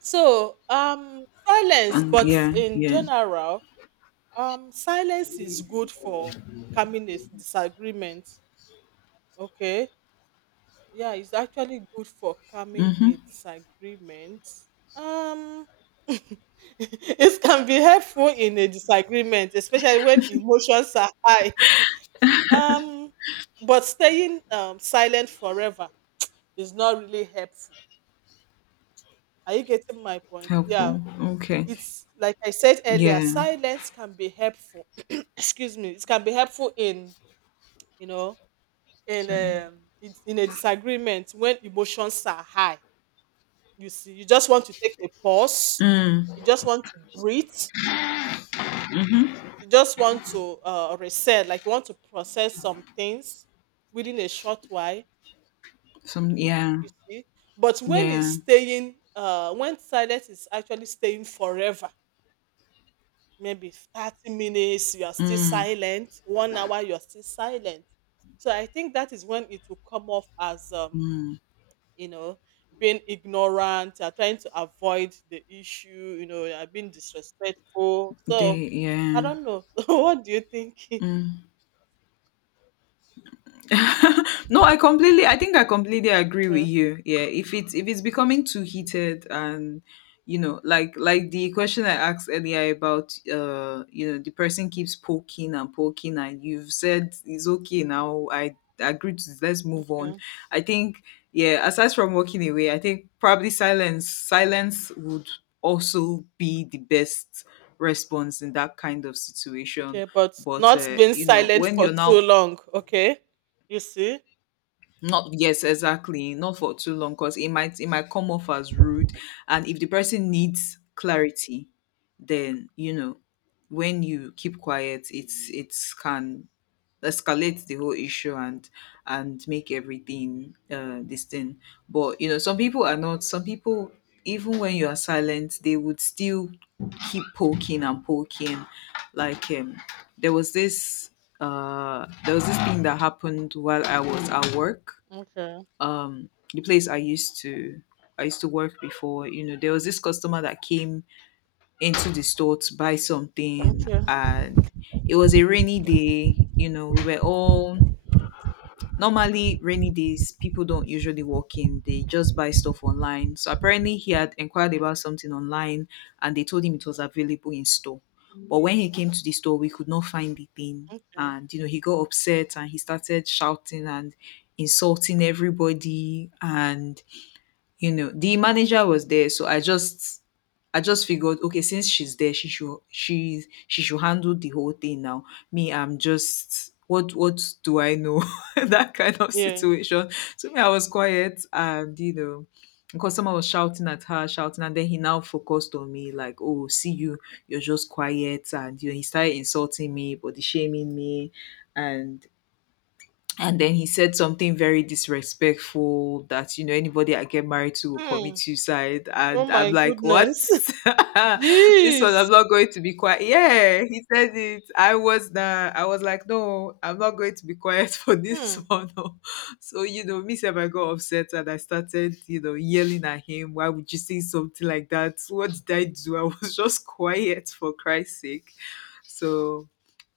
S2: So, silence,
S1: And
S2: but
S1: yeah.
S2: in
S1: Yeah.
S2: general, silence is good for calming disagreement. Okay. Yeah, it's actually good for calming
S1: Mhm.
S2: a disagreement. Um, it can be helpful in a disagreement, especially when emotions are high. Um, but staying silent forever is not really helpful. Are you getting my point? Yeah.
S1: Helpful. Okay.
S2: It's like I said earlier,
S1: Yeah.
S2: silence can be helpful. Excuse me. It can be helpful in, you know, in
S1: Sorry.
S2: um, in a disagreement when emotions are high. You see, you just want to take a pause.
S1: Mm.
S2: You just want to breathe. You just want to reset, like you want to process some things within a short while. You
S1: Some. Yeah.
S2: see, but when it's
S1: Yeah.
S2: staying, when silence is actually staying forever, maybe 30 minutes, you are still
S1: Mm.
S2: silent. 1 hour, you are still silent. So I think that is when it will come off as
S1: Mm.
S2: you know, being ignorant, you are trying to avoid the issue, you know, you are being disrespectful. So
S1: They. Yeah.
S2: I don't know. So what do you think?
S1: Mm. No, I think I completely agree with
S2: Yeah.
S1: you. Yeah. If it's becoming too
S2: Mm,
S1: heated and, you know, like the question I asked earlier about, you know, the person keeps poking and poking, and you've said it's okay now, I agree to this, let's move on.
S2: okay.
S1: I think, yeah, aside from walking away, I think probably silence would also be the best response in that kind of situation.
S2: Okay, but
S1: But
S2: not being
S1: you know,
S2: silent
S1: when
S2: for
S1: you're
S2: too
S1: now,
S2: long, okay? You see?
S1: not, yes, exactly, not for too long because it might come off as rude. And if the person needs clarity, then, you know, when you keep quiet, it's can escalate the whole issue, and make everything, this thing. But you know, some people are not. Some people, even when you are silent, they would still keep poking and poking. Like, there was this there was this thing that happened while I was at work.
S2: Okay.
S1: Um, the place I used to work before. You know, there was this customer that came into the store to buy something,
S2: Okay.
S1: and it was a rainy day. You know, we were all. Normally, rainy days, people don't usually walk in, they just buy stuff online. So apparently, he had inquired about something online and they told him it was available in store. But when he came to the store, we could not find the thing.
S2: Okay.
S1: And, you know, he got upset and he started shouting and insulting everybody. And you know the manager was there, so I just figured, okay, since she's there, she should handle the whole thing now. Me, I'm just, what do I know? That kind of
S2: Yeah.
S1: situation. So me, I was quiet. And you know, because someone was shouting at her, shouting, and then he now focused on me like, oh, see you, you're just quiet. And you know he started insulting me, body shaming me, and then he said something very disrespectful, that, you know, anybody I get married to will commit
S2: Hmm.
S1: suicide.
S2: Oh
S1: And I'm
S2: my
S1: like, what?
S2: goodness.
S1: This one,
S2: Jeez.
S1: I'm not going to be quiet. Yeah, he said it. I was like, no, I'm not going to be quiet for this
S2: Hmm.
S1: one. Oh. So, you know, me sef, I got upset and I started, you know, yelling at him. Why would you say something like that? What did I do? I was just quiet for Christ's sake. So,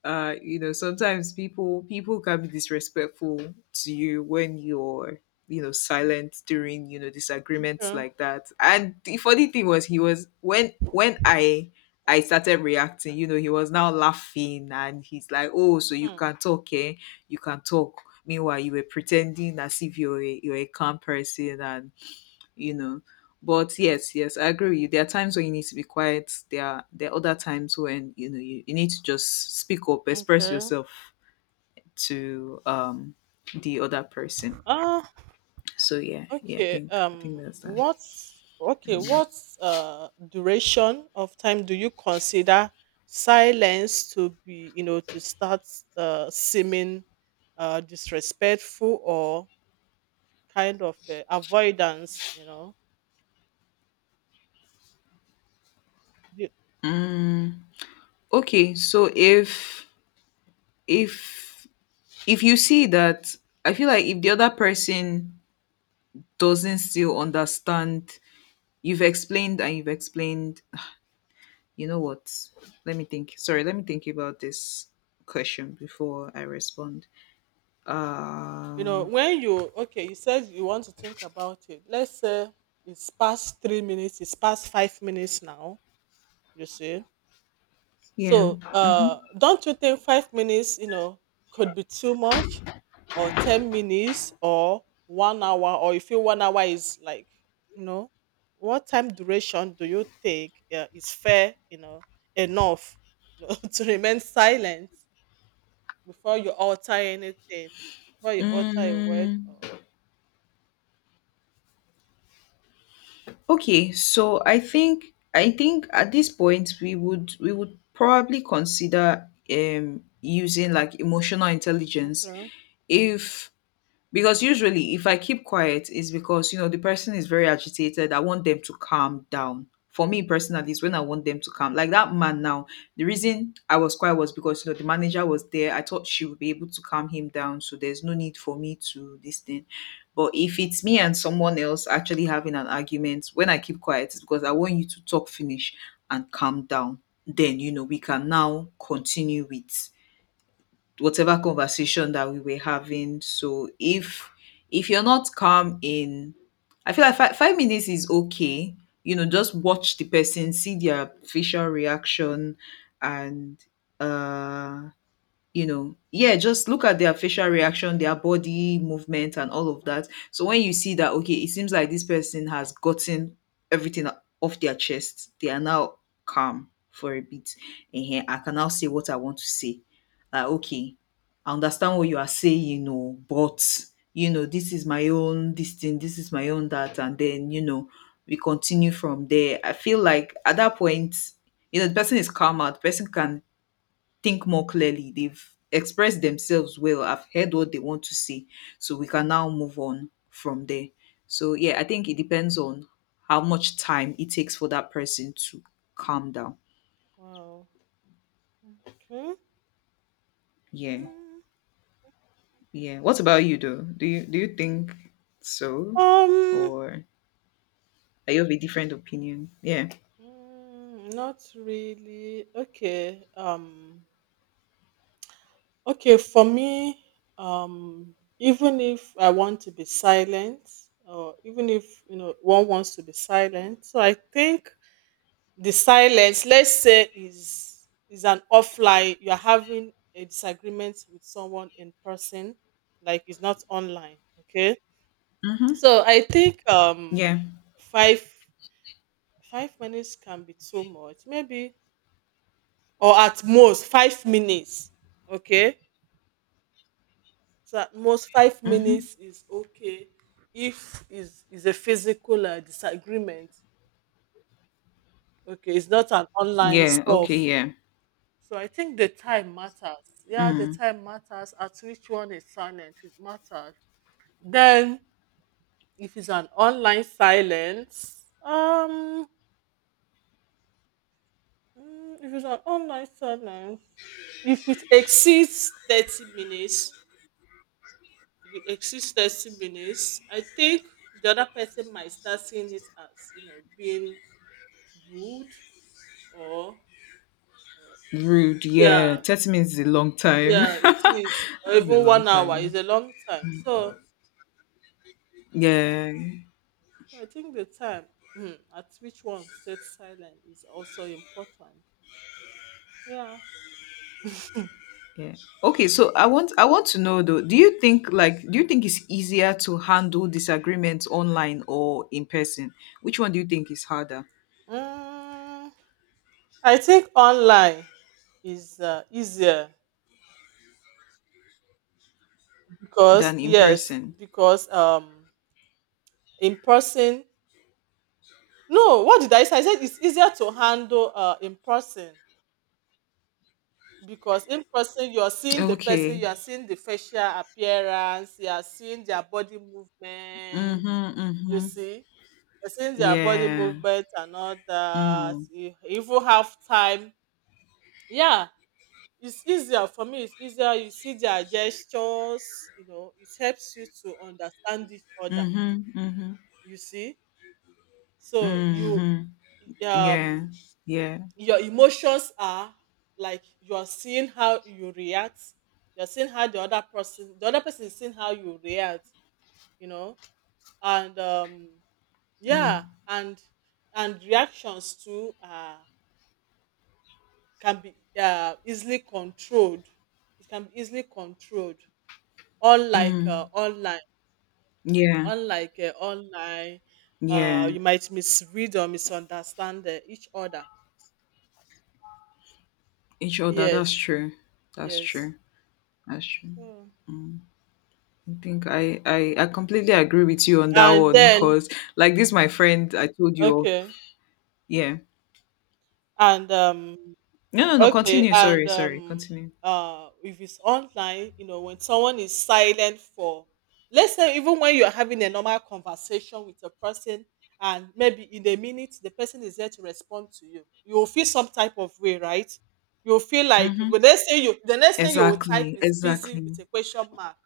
S1: uh, you know, sometimes people can be disrespectful to you when you're, you know, silent during, you know, disagreements
S2: Okay.
S1: like that. And the funny thing was, he was when I started reacting. You know, he was now laughing, and he's like, oh, so you
S2: Hmm.
S1: can talk, eh? You can talk, meanwhile you were pretending as if you're a calm person and, you know. But yes, yes, I agree with you. There are times when you need to be quiet. There are other times when, you know, you need to just speak up, express
S2: Okay.
S1: yourself to, um, the other person.
S2: Ah.
S1: So yeah, yeah, I
S2: Okay.
S1: think I think
S2: Um,
S1: that's that.
S2: what's okay? What's duration of time do you consider silence to be, you know, to start seeming disrespectful or kind of avoidance? You know. You,
S1: Okay, so if if you see that, I feel like if the other person doesn't still understand, you've explained and you've explained, you know what? Let me think. Sorry, let me think about this question before I respond.
S2: you know
S1: Uh,
S2: when you, okay. You said you want to think about it. Let's say it's past 3 minutes. It's past 5 minutes now. You see.
S1: yeah.
S2: So, don't you think 5 minutes, you know, could be too much, or 10 minutes, or 1 hour, or you feel 1 hour is like, you know, what time duration do you think is fair, you know, enough, you know, to remain silent before you alter anything, before you alter a word?
S1: Mm,
S2: Or
S1: okay, so I think at this point, we would probably consider, um, using like emotional intelligence.
S2: okay,
S1: If, because usually if I keep quiet, it's because, you know, the person is very agitated. I want them to calm down. For me personally, it's when I want them to calm, like that man now, the reason I was quiet was because, you know, the manager was there, I thought she would be able to calm him down, so there's no need for me to this thing. But if it's me and someone else actually having an argument, when I keep quiet, it's because I want you to talk finish and calm down. Then, you know, we can now continue with whatever conversation that we were having. So if you're not calm in, I feel like five minutes is okay. You know, just watch the person, see their facial reaction, and, uh, you know, yeah, just look at their facial reaction, their body movement, and all of that. So when you see that, okay, it seems like this person has gotten everything off their chest, they are now calm for a bit, and here I can now say what I want to say. Like, okay, I understand what you are saying, you know, but you know this is my own, this thing, this is my own, that. And then, you know, we continue from there. I feel like at that point, you know, the person is calm out, the person can think more clearly, they've expressed themselves well, I've heard what they want to say, so we can now move on from there. So yeah, I think it depends on how much time it takes for that person to calm down.
S2: wow, okay.
S1: Yeah.
S2: Mm.
S1: Yeah, what about you though? Do you think so,
S2: Um,
S1: or are you of a different opinion? Yeah.
S2: mm, not really. Okay. Okay, for me, even if I want to be silent, or even if you know one wants to be silent, so I think the silence, let's say, is an offline. You are having a disagreement with someone in person, like it's not online. Okay,
S1: Mm-hmm.
S2: so I think
S1: Yeah.
S2: five five minutes can be too much, maybe, or at most 5 minutes. Okay, so at most five
S1: Mm-hmm.
S2: minutes is okay if is a physical disagreement, okay, it's not an online
S1: Yeah. Okay.
S2: stuff.
S1: Yeah.
S2: So I think the time matters. Yeah, the
S1: Mm.
S2: time matters, at which one is silent, it matters. Then if it's an online silence, mm, if it's an online silence, if it exceeds 30 minutes, if it exceeds 30 minutes I think the other person might start seeing it as, you know, being rude or,
S1: Rude.
S2: yeah,
S1: Yeah, 30 minutes is a long time.
S2: yeah, it is, or
S1: That's a
S2: even
S1: long
S2: 1 hour
S1: time.
S2: is a long time. So
S1: Yeah.
S2: I think the time, mm, at which one stays silent is also important. Yeah.
S1: Yeah. Okay, so I want to know though, do you think, like, do you think it's easier to handle disagreements online or in person? Which one do you think is harder
S2: Mm, I think online is easier because,
S1: than in
S2: yes,
S1: person?
S2: because in person, no, what did I say? I said it's easier to handle in person, because in person you're seeing the person,
S1: Okay.
S2: you are seeing the facial appearance, you are seeing their body movement,
S1: Mm-hmm.
S2: you
S1: Mm-hmm.
S2: see, you're seeing their body
S1: Yeah.
S2: movement and all that,
S1: Mm.
S2: you even have time, yeah. It's easier for me, it's easier, you see their gestures, you know, it helps you to understand each other,
S1: Mm-hmm. Mm-hmm.
S2: you see. So you,
S1: Mm-hmm. Yeah.
S2: um
S1: Yeah.
S2: your emotions are like you are seeing how you react you're seeing how the other person is seeing how you react you know and yeah,
S1: Mm.
S2: and reactions too, can be easily controlled, it can be easily controlled, unlike
S1: Mm.
S2: online,
S1: Yeah.
S2: unlike uh, online
S1: Yeah.
S2: you might misread or misunderstand each other.
S1: Each other, that's
S2: Yes.
S1: true. That's
S2: Yes.
S1: true. That's true.
S2: So,
S1: I think I completely agree with you on that
S2: and
S1: one
S2: then,
S1: because, like, this my friend I told you of.
S2: okay,
S1: Yeah.
S2: and
S1: No,
S2: okay,
S1: continue,
S2: and
S1: sorry, continue.
S2: if it's online, you know, when someone is silent for, let's say, even when you're having a normal conversation with a person, and maybe in a minute the person is there to respond to you, you will feel some type of way, right? You'll feel like when
S1: Mm-hmm.
S2: they say you, the next thing you will type
S1: Exactly,
S2: is busy with
S1: exactly.
S2: a question mark.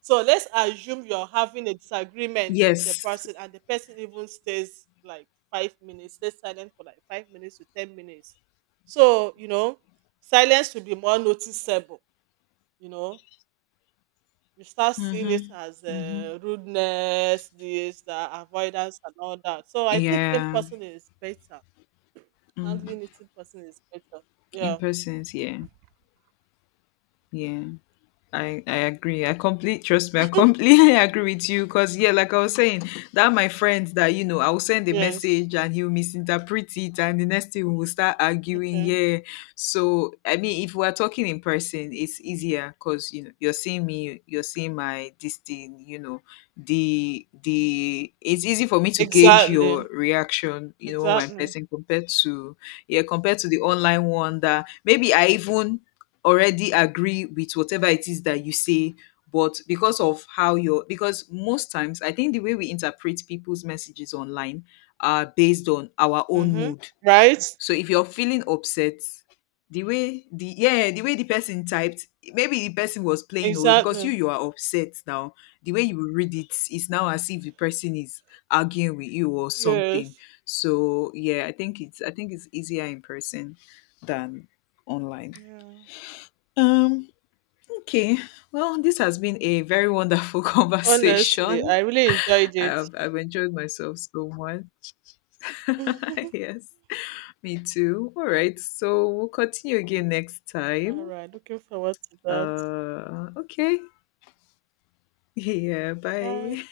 S2: So let's assume you're having a disagreement with a
S1: Yes.
S2: person, and the person even stays like 5 minutes, stays silent for like 5 minutes to 10 minutes. So, you know, silence will be more noticeable. You know, you start seeing
S1: Mm-hmm.
S2: it as
S1: Mm-hmm.
S2: rudeness, this, that, avoidance, and all that. So I think in
S1: Yeah.
S2: person is better.
S1: Mm.
S2: Handling it in person is better.
S1: In
S2: Yeah.
S1: persons, yeah. Yeah. I agree. I completely, trust me. I completely agree with you because, yeah, like I
S2: Mm.
S1: was saying, that my friend that, you know, I will send a
S2: Yes.
S1: message and he'll misinterpret it, and the next thing we'll start arguing.
S2: Okay.
S1: Yeah, so I mean, if we're talking in person, it's easier because you know you're seeing me, you're seeing my this thing. You know, the it's easy for me to gauge
S2: Exactly.
S1: your reaction. You know, when
S2: Exactly.
S1: person compared to, yeah, compared to the online one, that maybe I even already agree with whatever it is that you say, but because of how you're, because most times I think the way we interpret people's messages online are based on our own
S2: Mm-hmm.
S1: mood.
S2: Right?
S1: So if you're feeling upset, the way the, yeah, the way the person typed, maybe the person was playing away because
S2: Exactly.
S1: you are upset now, the way you read it is now as if the person is arguing with you or something.
S2: Yes.
S1: So yeah, I think it's easier in person than online.
S2: Yeah.
S1: Um, okay. Well, this has been a very wonderful
S2: Honestly,
S1: conversation.
S2: I really enjoyed it.
S1: I've enjoyed myself so much. Yes, me too. All right. So we'll continue again next
S2: All
S1: time.
S2: right. Looking forward to that.
S1: Okay. Yeah.
S2: Bye.
S1: Bye.